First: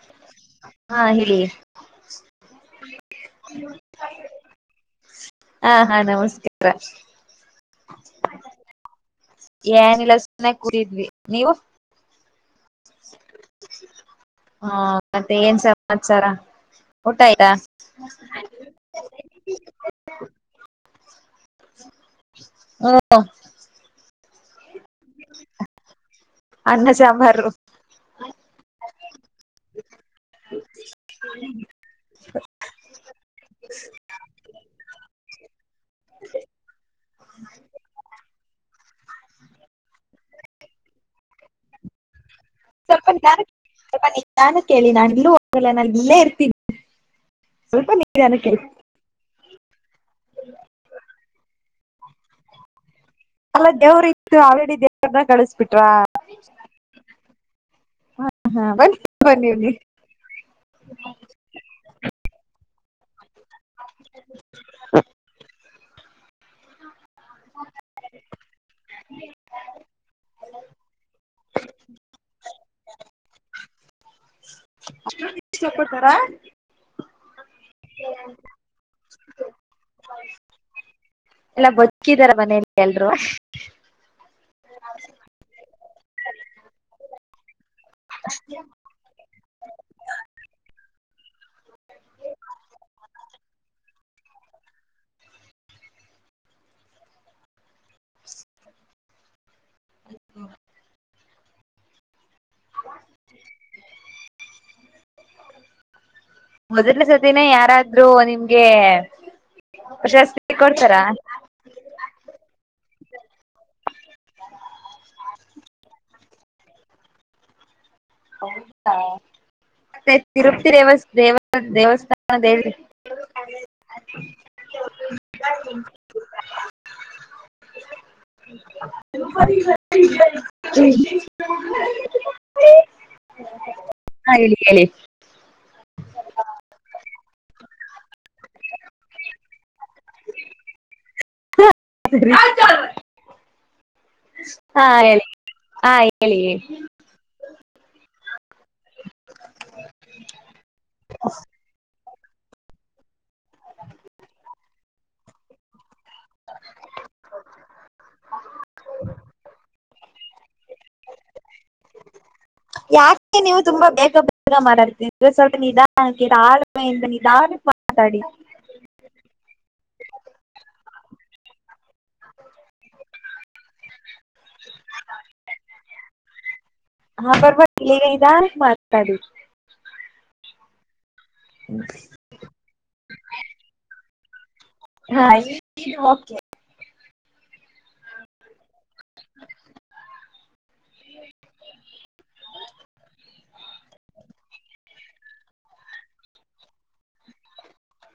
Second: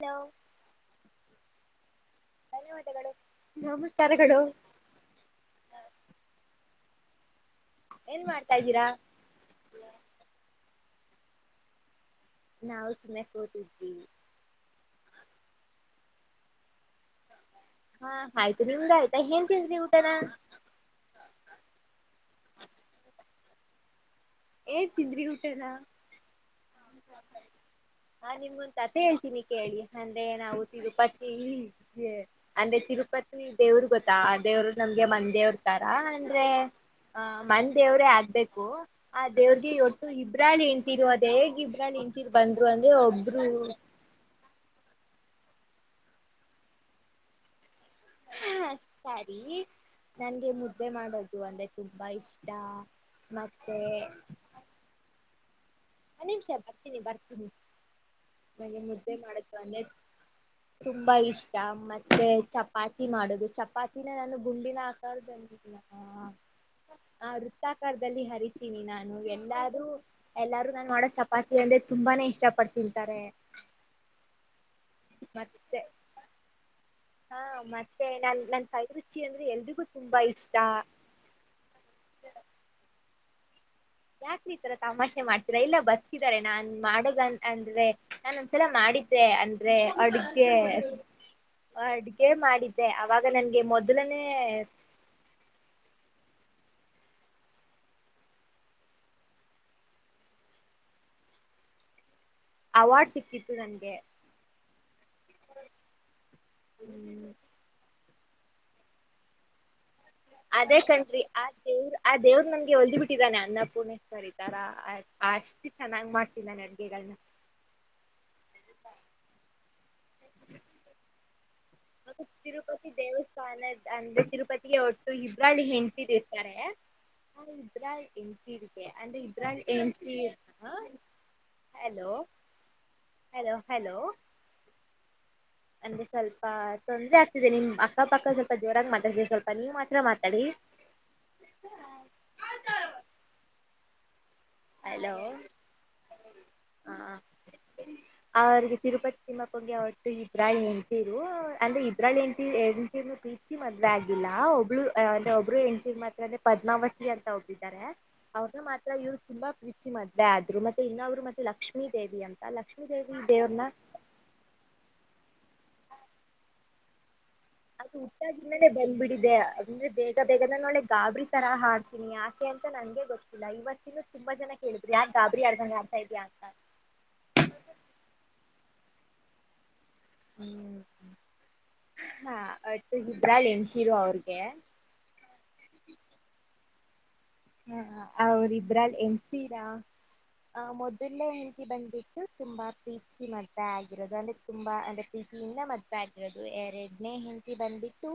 Hello ಹಾ ಹೇಳಿ. ರೋಮು ಸ್ಥಳಗಳು ಹಾ ಹಾ ನಮಸ್ಕಾರ. ಏನ್ ಮಾಡ್ತಾ ಇದೀರಾ ಯಾರಿಲ್ಲ ಸುಮ್ಮನೆ ಕೂಡಿದ್ದೀವಿ ನೀವು ನಾವು ಸುಮ್ಮನೆ ಕುಂತಿದ್ದಿವಿ ಹ ಮತ್ತೆ ಏನ್ ಸಮಾಚಾರ ಊಟ ಆಯ್ತಾ ಆ ಆಯ್ತು ಊಟ ನಿಮ್ಮದು ಆಯ್ತಾ ಊಟ ಏನ ತಿಂದರಿ ಊಟಾ [unintelligible] ಏನ್ ತಿಂದರಿ ಊಟನಾ ಅನ್ನ ಸಾಂಬಾರು ನಾ ನಿಮಗೊಂದು ಕಥೆ ಹೇಳ್ತೀನಿ ಕೇಳಿ ಸಂಡೇ ಏನಾಗುತ್ತೆ ಅಂದ್ರೆ ತಿರುಪತಿ ದೇವರು ಗೊತ್ತಾ ದೇವರು ನಮಗೆ ಮನೆದೇವರು ತರಾ ಅ ಅಂದ್ರೆ ಮನೆ ದೇವರೇ ಆಗಬೇಕು [inaudible] ಆ ದೇವರಿಗೆ ಇವತ್ತು ಇಬ್ಬರು ಹೆಂಡತಿಯರು ನಾನು ಕೇಳಿನಿ ನಾ ಇಲ್ಲೇ ಇರ್ತೀನಿ ಸ್ವಲ್ಪ ನಿಧಾನಕ್ಕೆ ಹು ಹೇಳಿ ನನಗೆ ಮುದ್ದೆ ಮಾಡೋದು ಒಂದೇ ಬೈಸ್ಟ್ [unintelligible] ಒಂದ ನಿಮಿಷ ಬರ್ತೀನಿ ಬರ್ತೀನಿ ಹಾ ಬೆಳಿಗ್ಗೆ ಬನ್ನಿ ನಿದ್ದೆ ಬನ್ನಿ ಬನ್ನಿ ಮಾಡೋದು ತುಂಬಾ ಇಷ್ಟ ಆರತಿ ಮಾಡೋದು ಚಪಾತಿನೆ ನಾ ಗುಂಡಿನ ಆಕಾರದಲ್ಲಿ ಹಾ ವೃತ್ತಾಕಾರದಲ್ಲಿ ಅರಿತೀನಿ ನಾನು ಎಲ್ಲಾರೂ ನಾನು ಮಾಡೋ ಚಪಾತಿ ಅಂದರೆ ತುಂಬಾ ನೇ ಇಷ್ಟ ಪಟ್ಟು ತಿಂತಾರೆ ಅಸ್ಟೊಂದು [unintelligible] ಆ ಮತ್ತೆ ನನ್ನ ಕೈ ರುಚಿ ಅಂದ್ರೆ ಎಲ್ಲರಿಗೂ ತುಂಬಾ ಇಷ್ಟ ಎಲ್ಲ ಬದುಕಿದಾರ ಮನೇಲಿ ಎಲ್ರು ಯಾಕೆ ನೀವು ಈ ತರಾ ತಮಾಷೆ ಮಾಡ್ತೀರಾ ಎಲ್ಲಾ ಬದಕಿದಾರ ಇಲ್ಲಾ ನಾ ಮಾಡೋ ಅಂದ್ರೆ ನಾನು ಒಂದು ಸಲ ಮಾಡಿದ್ದೇನೆ ಅಂದ್ರೆ ಅಡುಗೆ ಅಡುಗೆ ಮಾಡಿದ್ದೆ ಅವಾಗ ನನಗೆ ಮೊದಲನೇ ಅವಾಗ ಸಿಕ್ಕಿದು ನನಗೆ ಹು [unintelligible] ಇದು ನಿಮಗೆ ಅದೇ ಕಣ್ರಿ ಆ ದೇವ್ರು ಆ ದೇವ್ರು ನನಗೆ ಓಲದ ಬಿಟ್ರೆ ಕೊಟ್ಟಿದ್ದಾನೆ ಅನ್ನಪೂರ್ಣೇಶ್ವರಿ ತರಾ ಅಷ್ಟು ಚೆನ್ನಾಗಿ ಮಾಡ್ತಾಯಿದ್ದಾನೆ ಅಡುಗೆಗಳನ್ನ ಹೌದಾ [unintelligible] ದೇವಸ್ಥಾನದ ಹೇಳಿ ತಿರುಪತಿ ದೇವಸ್ಥಾನ ಅಂದ್ರೆ ತಿರುಪತಿಗೆ ಹೊರಟುಹೋಗಿದ್ದಾರೆ ಅಲ್ಲಿ ಹೆಂಡತಿಯರೂ ಇರುತ್ತಾರೆ ಅಲ್ಲಿ ಇಬ್ರೂ ಹೆಂಡತಿಯರನ್ ಹಲೋ ಹಲೋ ಆ ಹೇಳಿ ಹೇಳಿ. ನಂಗೆ ಸ್ವಲ್ಪ ತೊಂದ್ರೆ ಆಗ್ತಿದೆ ನಿಮ್ ಅಕ್ಕ ಪಕ್ಕ ಸ್ವಲ್ಪ ಜೋರಾಗಿ ಮಾತಾಡುತ್ತಿದ್ದಾರೆ ಸ್ವಲ್ಪ ನೀವ್ ಮಾತಾಡಿ. ಶಬ್ದ. ಆ ಜಾನ್. ಆ ಹಲೋ ಹೇಳಿ ಆ ಹೇಳಿ ಹೇಳಿ. ಆ ತಿರುಪತಿ ತಿಮ್ಮಪ್ಪನಿಗೆ ಇಬ್ರೂ ಹೆಣ್ತಿರು ಅದೇ. ಎರಡು ಹೆಂಡ್ತಿನು ಪ್ರೀತಿ ಮದ್ವೆ ಆಗಿಲ್ಲ ಒಬ್ಬಳು ಅಂದ್ರೆ ಒಬ್ರು ಹೆಂಡ್ತಿ ಮಾತ್ರ ಪದ್ಮಾವತಿ ಅಂತ ಒಬ್ರು ಇದಾರೆ ಅವ್ರುನ ಮಾತ್ರ ಇವ್ರು. ಪ್ರೀತಿಸಿ ಮದ್ವೆ ಆದ್ರೂ ಮತ್ತೆ ಇನ್ನೊಬ್ಬರು ಮತ್ತೆ ಲಕ್ಷ್ಮಿ ದೇವಿ ಅಂತ ಲಕ್ಷ್ಮಿ ದೇವಿ ಯಾಕೆ ಅಂದ್ರೆ ಸ್ವಲ್ಪ ನಿದಾನಕ್ಕೆ. ನಂದು ಊಟ ಆದ್ಮೇಲೆ ಬಂದ್ಬಿಟ್ಟಿದೆ ಅಂದ್ರೇ ಬೇಗ ಬೇಗನೆ ಒಳ್ಳೇ ಗಾಬರಿ. [unintelligible] ಯಾಕೆ ಅಂತ ನನಗೆ ಗೊತ್ತಿಲ್ಲ. ದೈವತ್ತಿನ ತುಂಬಾ ಜನ ಕೇಳಿದ್ರು ಯಾಕ್ ಗಾಬರಿ ಆದ್ದಂಗೆ ಆಡ್ತಾ ಇದೀಯ ಅಂತ. ಹಾ ಪರವಾಗಿಲ್ಲ ಈಗ ನಿಧಾನಕ್ಕೆ ಮಾತಾಡಿ [inaudible] ಆ ಬಟ್ ಹೀರೋ ಇಬ್ರಾಹಿಂ ಅವರಿಗೆ ಏ ಆ ಈಗ ಓಕೆ ಆ ಆ ಇಬ್ರಾಹಿಂ. ಎತ್ತಿರ. ಮೊದಲಿಂದ ಹೆಂಡ್ತಿ ಬಂದ್ಬಿಟ್ಟು ತುಂಬಾ ಪ್ರೀತಿಸಿ ಮದ್ವೆ ಆಗಿರೋದು ಅಂದ್ರೆ ತುಂಬಾ ಪ್ರೀತಿಯಿಂದ ಮದ್ವೆ ಆಗಿರೋದು ಎರಡನೇ ಹೆಂಡ್ತಿ ಬಂದ್ಬಿತ್ತು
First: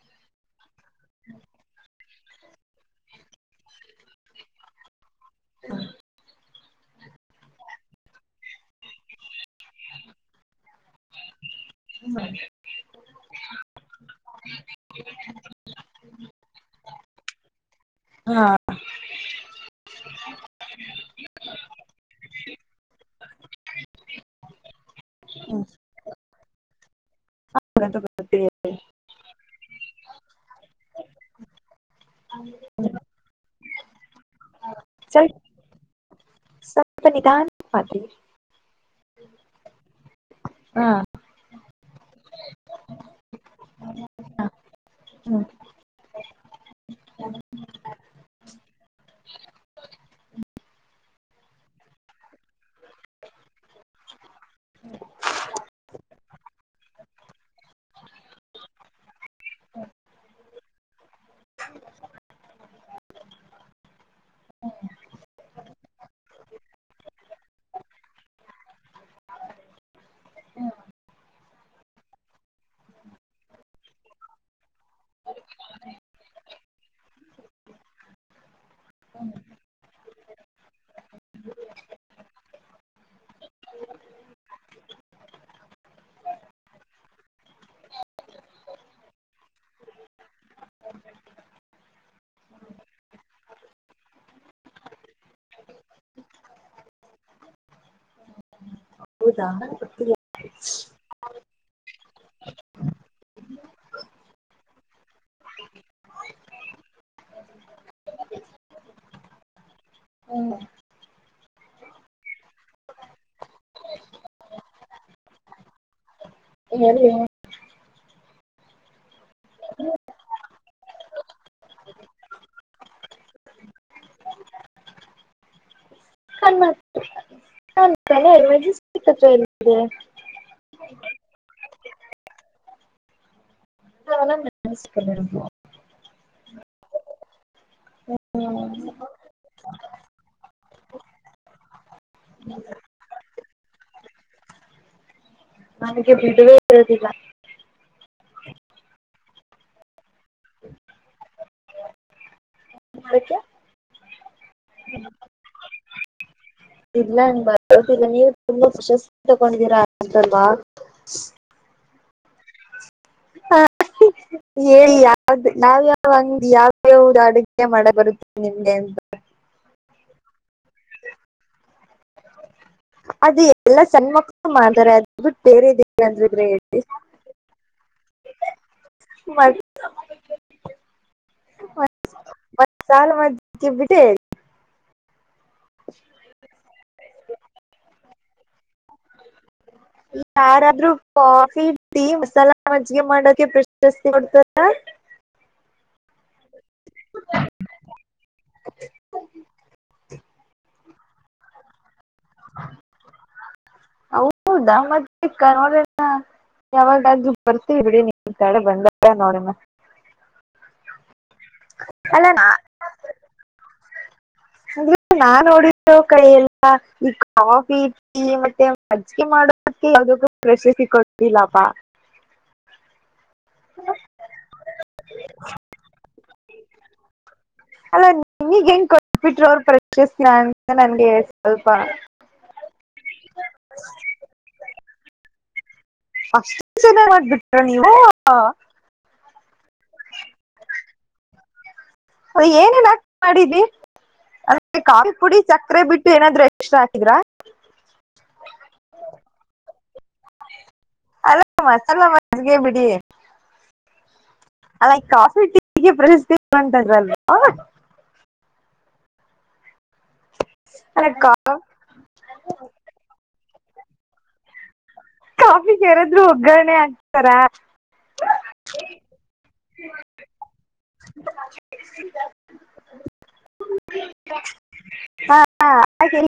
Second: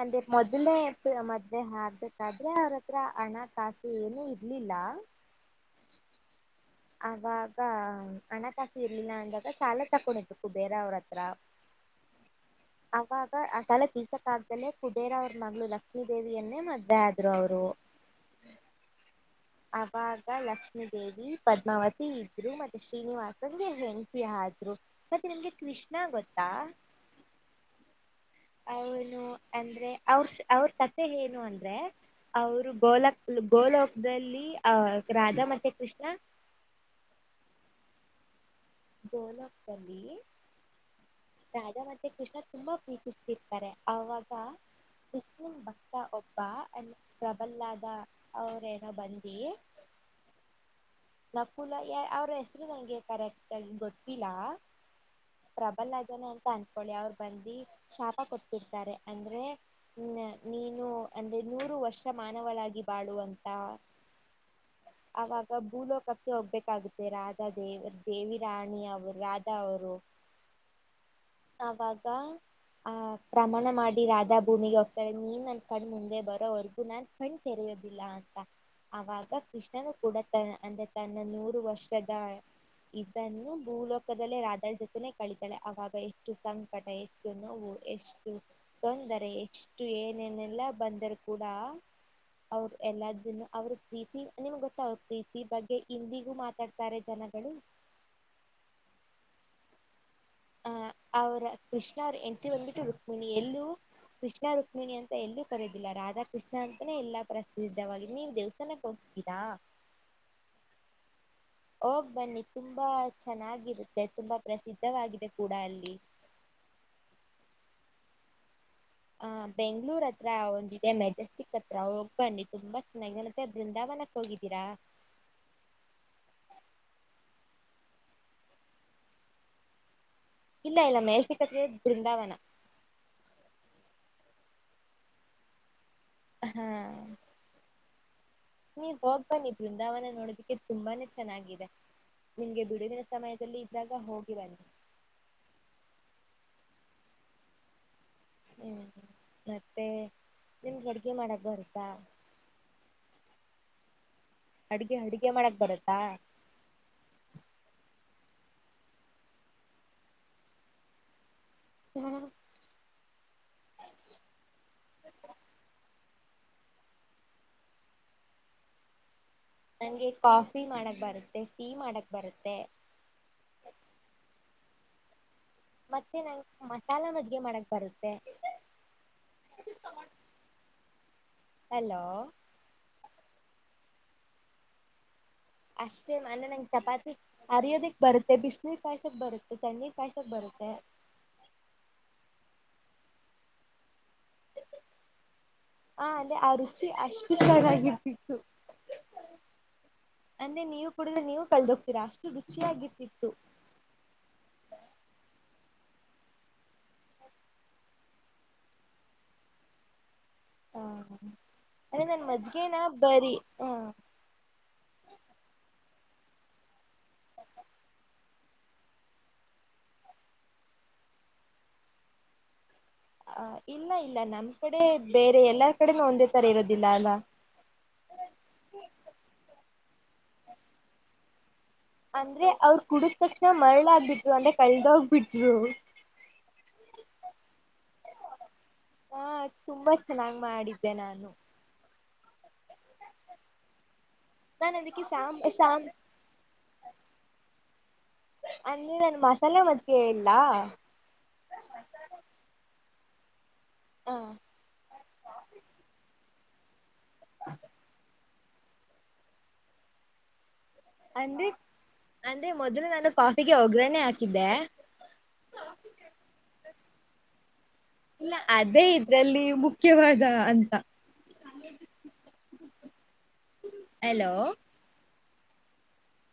ಅಂದ್ರೆ ಮೊದಲನೇ ಹೆಂಡ್ತಿ ಮತ್ತೆ ಆಗ್ಬೇಕಾದ್ರೆ ಅವ್ನ ಅತ್ರ. ಹಣಕಾಸು ಏನೂ ಇರ್ಲಿಲ್ಲ. [unintelligible] ಆಗಾಗ ಹಣಕಾಸು ಇರ್ಲಿಲ್ಲ ಅಂದ್ರೆ ಸಾಲ ತೊಗೊನೋದು ಬೇರೊರ್ ಅತ್ರ. ಆಗಾಗ ತಲೆ ಬಿಸಿಕಾಗ್ದೆ ಕುಬೇರ ಅವರ ಮಗಳು ಲಕ್ಷ್ಮಿ ದೇವಿಯನ್ನೇ ಮದ್ವೆ ಆದ್ರೂ. ಮದ್ವೆ ಆದ್ರೂ ಅವರು. ಆ... ಆವಾಗ ಲಕ್ಷ್ಮೀದೇವಿ. ಪದ್ಮಾವತಿ ಇಬ್ರೂನು ಮತೆ ಶ್ರೀನಿವಾಸನಿಗೆ ಹೆಂಡ್ತಿ ಆದ್ರೂ, ಮತೆ ಕೃಷ್ಣ ಗೊತ್ತಾ. ಗೊತ್ತಿಲ್ಲ, ಇವ್ನು ಅಂದ್ರೆ ಅವರ ಅವರ ಕತೆ ಏನು ಅಂದ್ರೆ. ಅವರು ಬೋಲಕ್ಕುಬ್ ಭೂ ಲೋಕದಲ್ಲಿ. ಅಹ್, ರಾಜ ಮತ್ತೇ ಕೃಷ್ಣ. ಸಪ್ತ ಮಿತಾ ಖಾತೆಯ. ಡೊಲಕಲ್ಲಿ ಹಾ ರಾಧ ಮತ್ತೆ ಕೃಷ್ಣ ತುಂಬ ಪ್ರೀತಿಸ್ತಿರ್ತಾರೆ ಅವಾಗ ಹ್ಮ್ ಕೃಷ್ಣ ಭಕ್ತ ಒಬ್ಬ. [unintelligible] ತಬಲಾದ ಅವರೆ. ನಾ ಬಂದಿ ನಕುಲ ಯಾ ಅವರೆ ಹೆಸರೇ ನನಗೆ. [unintelligible] ನಂಗ್ ಗೊತ್ತಿಲ್ಲ ಪ್ರಬಲಗೆ ಅಂತನೆ ಅಂದುಕೊಳ್ಳಿ ಅವರು ಬಂದಿ ಶಾಪ ಕೊಟ್ಬಿಡ್ತಾರೆ ಅಂದರೆ [unintelligible] ನೀನು ಅಂದ್ರೆ ನೂರು ವರ್ಷ ಮಾನವಳಾಗಿ. ಬಾಳುವಂತ. [inaudible] ಅವಾಗ. ಭೂ ಲೋಕಕ್ಕೆ ಹೋಗ್ಬೇಕಾಗುತ್ತೆ ರಾಜ ದೇವ್ ಪ್ರೇಮಿ ರಾಣಿ ಅವರು ರಾಧ ಅವರು ಅವಾಗ ಆಹಾ ಪ್ರಮಾಣ ಮಾಡಿ ಋಅಧ ಭೂಮಿಗೆ ಹೋಗ್ತಾರೆ, ನೀನ್ ನನ್ ಕಣ್ ಮುಂದೆ ಬರೋವರ್ಗು ನಾನ್ ಕಣ್ ತೆರೆಯೋದಿಲ್ಲ ಅಂತ, ಅವಾಗ ಕ್ರಿಷ್ಣನು ಕೂಡ ತನ್ ತನ್ನ ನೂರು ವರ್ಷದ ಇದನ್ನೂ ಭೂಲೋಕದಲ್ಲಿ ರಾಜನ ಜೊತೆ ಕಳಚುತ್ತಾರೆ, ಆಗಾಗ ಎಷ್ಟು ಸಂಕಟತೆ ಎಷ್ಟು ನೋವು ಎಷ್ಟು ತೊಂದರೆ ಎಷ್ಟು ಏನೇನೆಲ್ಲ ಬಂದರು ಕೂಡ ಅವರು ಎಲ್ಲದನನ್ನು ಅವರು ಪ್ರೀತಿ ನಿಮಗೆ ಗೊತ್ತಾ ಅವರು ಪ್ರೀತಿ ಬಗ್ಗೆ ಇಂದಿಗೂ ಮಾತಾಡ್ತಾರೆ ಜನಗಳು. ಹೋದಾ. [unintelligible] ಅಹ್ ಅವರಾ ಕೃಷ್ಣ ಅವರು ಹೆಂಡತಿ ಬಂದು ಬಿಟ್ಟು ರುಕ್ಮಿಣಿ, ಎಲ್ಲೂ ಕೃಷ್ಣ ರುಕ್ಮಿಣಿ ಅಂತ ಎಲ್ಲೂ ಕರೆದಿಲ್ಲ ರಾಧಾ ಕೃಷ್ಣ ಅಂತಾನೆ ಎಲ್ಲ ಪ್ರಸಿದ್ಧವಾಗಿದೆ. ನೀವು ದೇವಸ್ತಾನಕ್ಕೆ ಹೋಗಿದ್ದೀರ? ಹೋಗ್ ಬನ್ನಿ, ತುಂಬಾ ಚೆನ್ನಾಗಿ ಇರುತ್ತೆ, ತುಂಬಾ ಪ್ರಸಿದ್ಧವಾಗಿದೆ ಕೂಡ ಅಲ್ಲಿ. [unintelligible] ಆಹ್, ಬೆಂಗಳೂರು ಹತ್ತಿರ ಒಂದು ದಿನ ಮೆಜೆಸ್ಟಿಕ್ ಹತ್ತಿರ ಹೋಗಿ ಬನ್ನಿ ತುಂಬಾ ಚೆನ್ನಾಗಿದೆ. ಮತ್ತೆ ಬೃಂದಾವನಕ್ಕೆ ಹೋಗಿದ್ದೀರ? [unintelligible] ಮೆಜೆಸ್ಟಿಕ್ ಹತ್ತಿರ [unintelligible] ಇಲ್ಲ ಇಲ್ಲ ಮೆಜೆಸ್ಟಿಕ್ ಹತ್ತಿರ ಇರೋದು ಬೃಂದಾವನ. [unintelligible] ಅಹ್ಹಾ ನೀನು ಹೋಗಿ ಬನ್ನಿ ಬೃಂದಾವನ ನೋಡೋದಿಕ್ಕೆ, ತುಂಬಾನೆ ಚೆನ್ನಾಗಿ ಇದೇ ನಿಮಗೆ ಬಿಡುವಿನ ಸಮಯದಲ್ಲಿ ಇದ್ದಾಗ ಹೋಗುತ್ತಿರಾ. [inaudible] ನನಗೆ ನಿದ್ದೆನೆ ಬರೋದಿಲ್ಲ. ಉಮ್, ಮತ್ತೆ ನಿಮ್ಮಗೆ ಅಡುಗೆ ಮಾಡಕ ಬರುತ್ತ? ಅದಕ್ಕೆ ಅಡುಗೆ ಅಡುಗೆ ಮಾಡಕ ಬರುತ್ತಾ? [unintelligible] ಪ್ರಶಸ್ತಿ ತಗೊಂಡಿದ್ದೀರ ಅಲ್ವಾ. ಉಮ್ ಅಹ್, [unintelligible] ಹೇಳಿ ಯಾರದು ನಾವು. [unintelligible] ನಿನಗೆ ಕಾಫಿ ಮಾಡೋಕೆ ಬರುತ್ತೆ, ಟೀ ಮಾಡೋಕೆ ಬರುತ್ತೆ. [unintelligible] ಇದು ಕೊರಿಯಾ. [unintelligible] ಅಹ್ [inaudible] ಮತ್- ಹಲೋ. [unintelligible] ಅಷ್ಟೆ ಮಾಣನ್ ಚಪಾತಿ. [unintelligible] [inaudible] ಬರುತ್ತೆ ತಣ್ಣೀರ್ ಕಾಯ್ಸಕ್ [inaudible] ಬರುತ್ತೆ ಯಾರಾದರೂ. [unintelligible] ಮಜ್ಗೆ ಮಾಡೋಕೆ ಬಿಸ್ ಎಷ್ಟ್ ಕೊಡ್ತಾರಾ ಹಾ ಅದೇ ಆ ರುಚಿ ಅಷ್ಟು ಚೆನಾಗಿದ್ದಿತ್ತು. ಅಂದ್ರೇ ನೀವು ಕುಡಿದ್ರೆ ನೀವು ಕಲದ್ ಹೋಗ್ತೀರಾ ಅಷ್ಟು ರುಚಿಯಾಗಿದ್ದಿತ್ತು ಹೌದಾ ಮತ್ತೆ ಕ- ನೋಡೋಣ ಯಾವಾಗಾದ್ರೂ ಬರ್ತೀವಿ ಬಿಡಿ ನಿಮ್ ಕಡೆ ಬಂದಾಗ ನೋಡ್ತಿವಿ ಅರೆ ನಾನ್ ಮಜ್ಗೆನಾ ನಾ- ಬರಿ ಹ್ಮ್ಮ್ಮ್ [inaudible] ಇಲ್ಲಾ ಇಲ್ಲಾ ನಮಕಡೆ ಬೇರೆ ಎಲ್ಲರಕಡೆನೂ ಒಂದೇತರಾ ಇರೋದಿಲ್ಲ ಅಲ್ವಾ ಅಲ್ಲಾ ನಿಮಗ್ ಹೆಂಗ್ ಕೋಟಬಿಟ್ರು ಅವರ ಪರ್ಚೆಸನಾ ಅಂತ ನಂಗೆ ಅಂದ್ರೇ ಅವ್ರು ಹುಡುತಕ್ಷಣ ಮಾರಾಳಗ್ಬಿಟ್ಲು ಅಂದ್ರೇ ಕಾಲ್ದೊಗ್ಬಿಟ್ಲು [unintelligible] ರೂಯೂ ಅಷ್ಟು ಚೆನ್ನಾಗ್ ಮಾಡ್ಬಿಟ್ರ ನೀವೂ ಹಾ ತುಂಬಾ ಚೆನ್ನಾಗ್ ಮಾಡಿದ್ದೆ ನಾನು ಏನ್ ಏನ್ ಹಾಕಿ ಮಾಡಿದ್ರಿ ನಾನ್ ಅದಕ್ಕೆ ಕಾಫಿ ಸಾಮ್ ಪುಡಿ ಮತ್ತೆ ಸಕ್ರೆ ಸಾಮ್ ಬಿಟ್ಟು ಬೇರೆ ಏನಾದ್ರು ಎಕ್ಸ್ಟ್ರಾ ಹಾಕಿದ್ರಾ ಅಂದ್ರೆ ನಾನು ಮಸಾಲೆ ಮಜ್ಗೆ ಹೇಳ್ಲಾ ಅಲ್ಲಾ ಮತ್ತ್ ಅಲಾ ಅಲ್ಲಿಗೆ ಬಿಡಿ ಹಾ ಅಲ್ಲಾ ಈ ಕಾಫಿ ಟೀಗೇ ಪ್ರಶಸ್ತಿ [unintelligible] ಅಲ್ಲ ಅಂದ್ರೆ ಕಾ- ಅಂದ್ರೆ ಮೊದಲ ನಾನು ಕಾಫಿ ಗೇ ಒಗ್ಗರಣೆ ಹಾಕಿದ್ದೆ ಕಾಫಿಗ್ ಯಾರಾದ್ರೂ ಒಗ್ಗರಣೆ ಹಾಕ್ತಾರಾ ಇಲ್ಲಾ ಅದೇ ಇದರಲ್ಲಿ ಮುಖ್ಯವಾದ ಹಂತ ಹೆಲೋ ಹಾ ಹೇಳಿ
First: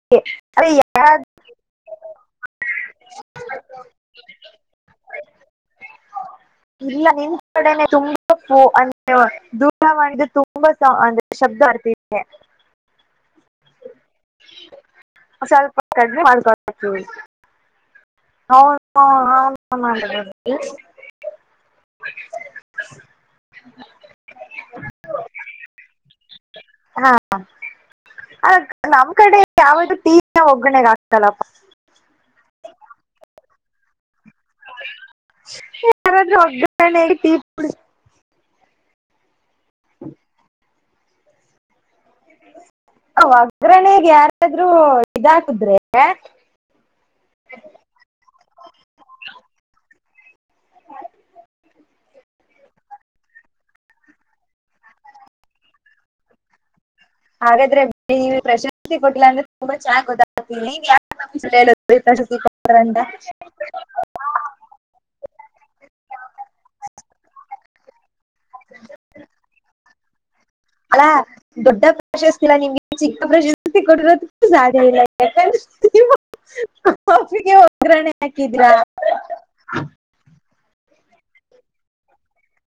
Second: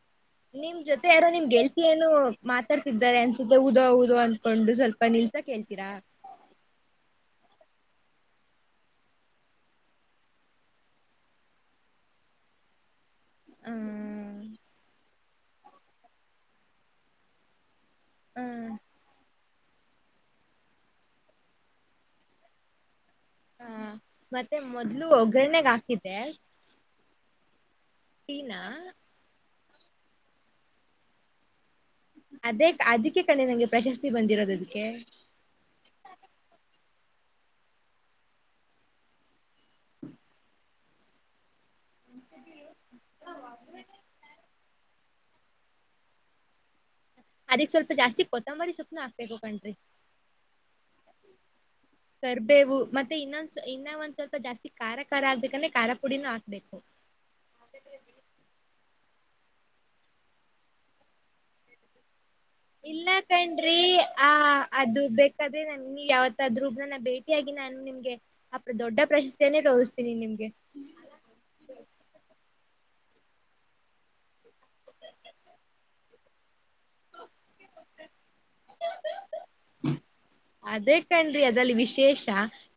ನಿಮ್ ಜೊತೆ ಯಾರೋ ನಿಮ್ ಗೆಳತಿ ಏನೋ ಮಾತಾಡ್ತಿದ್ದಾರೆ ಅನ್ಸುತ್ತೆ ಊಟ ಉದೋ ಉದೋ ಅನ್ಕೊಂಡು ಸ್ವಲ್ಪ ನಿಲ್ಸಕ್ ಹೇಳ್ತೀರಾ ನಿಮ್ಕಡೆನೇ ತುಂಬಾ ಅಂದ್ರೆ ತುಂಬಾ ಸೌಂಡ್ ಅಂದ್ರೆ ಶಬ್ಧ ಬರತೈತೆ ಸ್ವಲ್ಪ ಕಡಿಮೇಮಾಡ್ಕೋಬೇಕು ಹ ಹ [unintelligible] [inaudible] ಹಾ ಮತ್ತೆ ಮೊದ್ಲು ಒಗ್ಗರಣೆಗೇ ಹಾಕಿದ್ದೆ ಹಾ ಟೀನಾ ಯಾವಳು ಟೀಗೆ ಒಗ್ಗರಣೆ ಹಾಕ್ತಾಲ್ ಅಪ್ಪಾ ಅದೆ ಅದಿಕ್ಕೆ ಕಣೆ ನಂಗೆ ಪ್ರಶಸ್ತಿ ಸಿಕ್ಕಿದ್ದು ಸ್ತಿ ಬಂದಿರೋದ ಅದಿಕ್ಕೆ ಯಾರಾದ್ರೂ ಒಗ್ಗರಣೆಗೆ ಟೀ ಪುಡಿ [unintelligible] [unintelligible] [unintelligible] ಅದಕ್ಕೆ ಸ್ವಲ್ಪ ಜಾಸ್ತಿ ಕೊತ್ತಂಬರಿ ಸೊಪ್ಪನೂ ಹಾಕಬೇಕು ಕಣ್ರೀ. ಕರಿಬೇವು ಮತ್ತೆ ಇನ್ನ ಸ್ವಲ್ಪ ಜಾಸ್ತಿ ಕಾರ ಕಾರ ಆಗ್ಬೇಕು ಅಂದ್ರೆ ಕಾರಪುಡೀನು ಹಾಕ್ಬೇಕು [unintelligible] [unintelligible] ಇಲ್ಲ ಕಂಡ್ರಿ ಅ ಅದು ಬೇಕಾದ್ರೆ ನಾನು ಇನ್ನು ಯಾವತ್ತಾದ್ರೂ ಇನ್ನು ಬೇಕೇ ಆಗಿದ್ರು ನೂ ನಿಮ್ಗೆ ಅಕಾ ದೊಡ್ಡ ಪ್ರಶಸ್ತಿಯನ್ನೇ ಕಳಿಸ್ತೀನಿ ನಿಮಗೆ [unintelligible] ಸಾಸಿಗೆ ಒಗ್ಗರಣೆ ಹ್ಹಾಕಿದ್ರೆ ಅದೇ ಕಣ್ರಿ ಆದರಲ್ಲಿ ವಿಶೇಷ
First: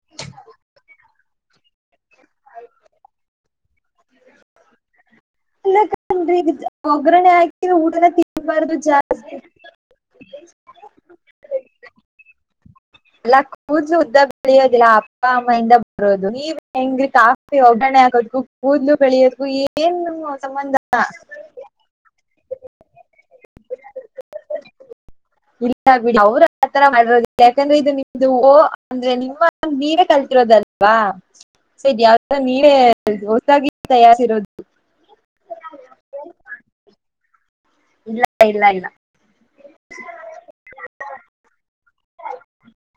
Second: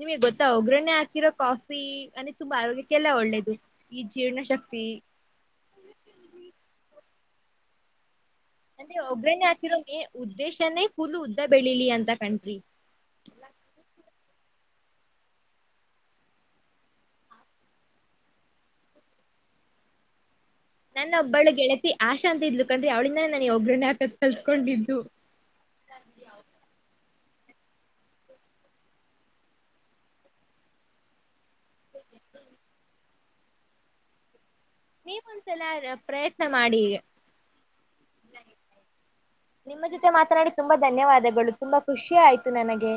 ನಿಮಗ್ ಗೊತ್ತ ಒಗ್ಗರಣೆ ಹಾಕಿದ ಕಾಫಿ ನನಗ್ ಆರೋಗ್ಯಕ್ ತುಂಬಾ ಒಳ್ಳೇದ್ ಈ ಜೇನ ಶಕ್ತಿ [unintelligible] [unintelligible] ಅಂದ್ರೆ ಜಾ ಒಗ್ಗರಣೆ ಹಾಕಿರದೆ ಉದ್ದೇಶಾನೇ ಕೂದಲು ಉದ್ದ ಬೆಳಿಲಿ ಅಂತ ಕಂಡ್ರಿ ಅಲ್ಲ ಕೂದಲು ಉದ್ದ ಬೆಳಿಲಿ ನೀವು ಒಗ್ಗರಣೆ ಹಾಕದಕ್ಕು ಕೂದಲು ಬೆಳೆಯಕ್ಕೂ ಏನು ನೆನ್ನೆ ಬೆಳಿಗ್ಗೆ ಲೆತ್ತಿಜ್ಜಾತ ಅಶ್ [inaudible] ಹೇ ಅವಳಿಂದನೆ ನಾನು ಒಗ್ಗರಣೆ ಹಾಕದ್ ಕಲ್ತಿದ್ದು ಇಲ್ಲ ಬಿಡಿ ಅವ್ರ ಆತರ [unintelligible] ನೀವು ಒಂದು ಸಲ ಪ್ರಯತ್ನ ಮಾಡಿ ಇಲ್ಲ ಇಲ್ಲ ಇಲ್ಲ ನಿಮ ಜೊತೆ ಮಾತನಾಡಿ ತುಂಬಾ ಧನ್ಯವಾದಗಳು. ತುಂಬಾ ಖುಷಿ ಆಯ್ತು ನನಗೆ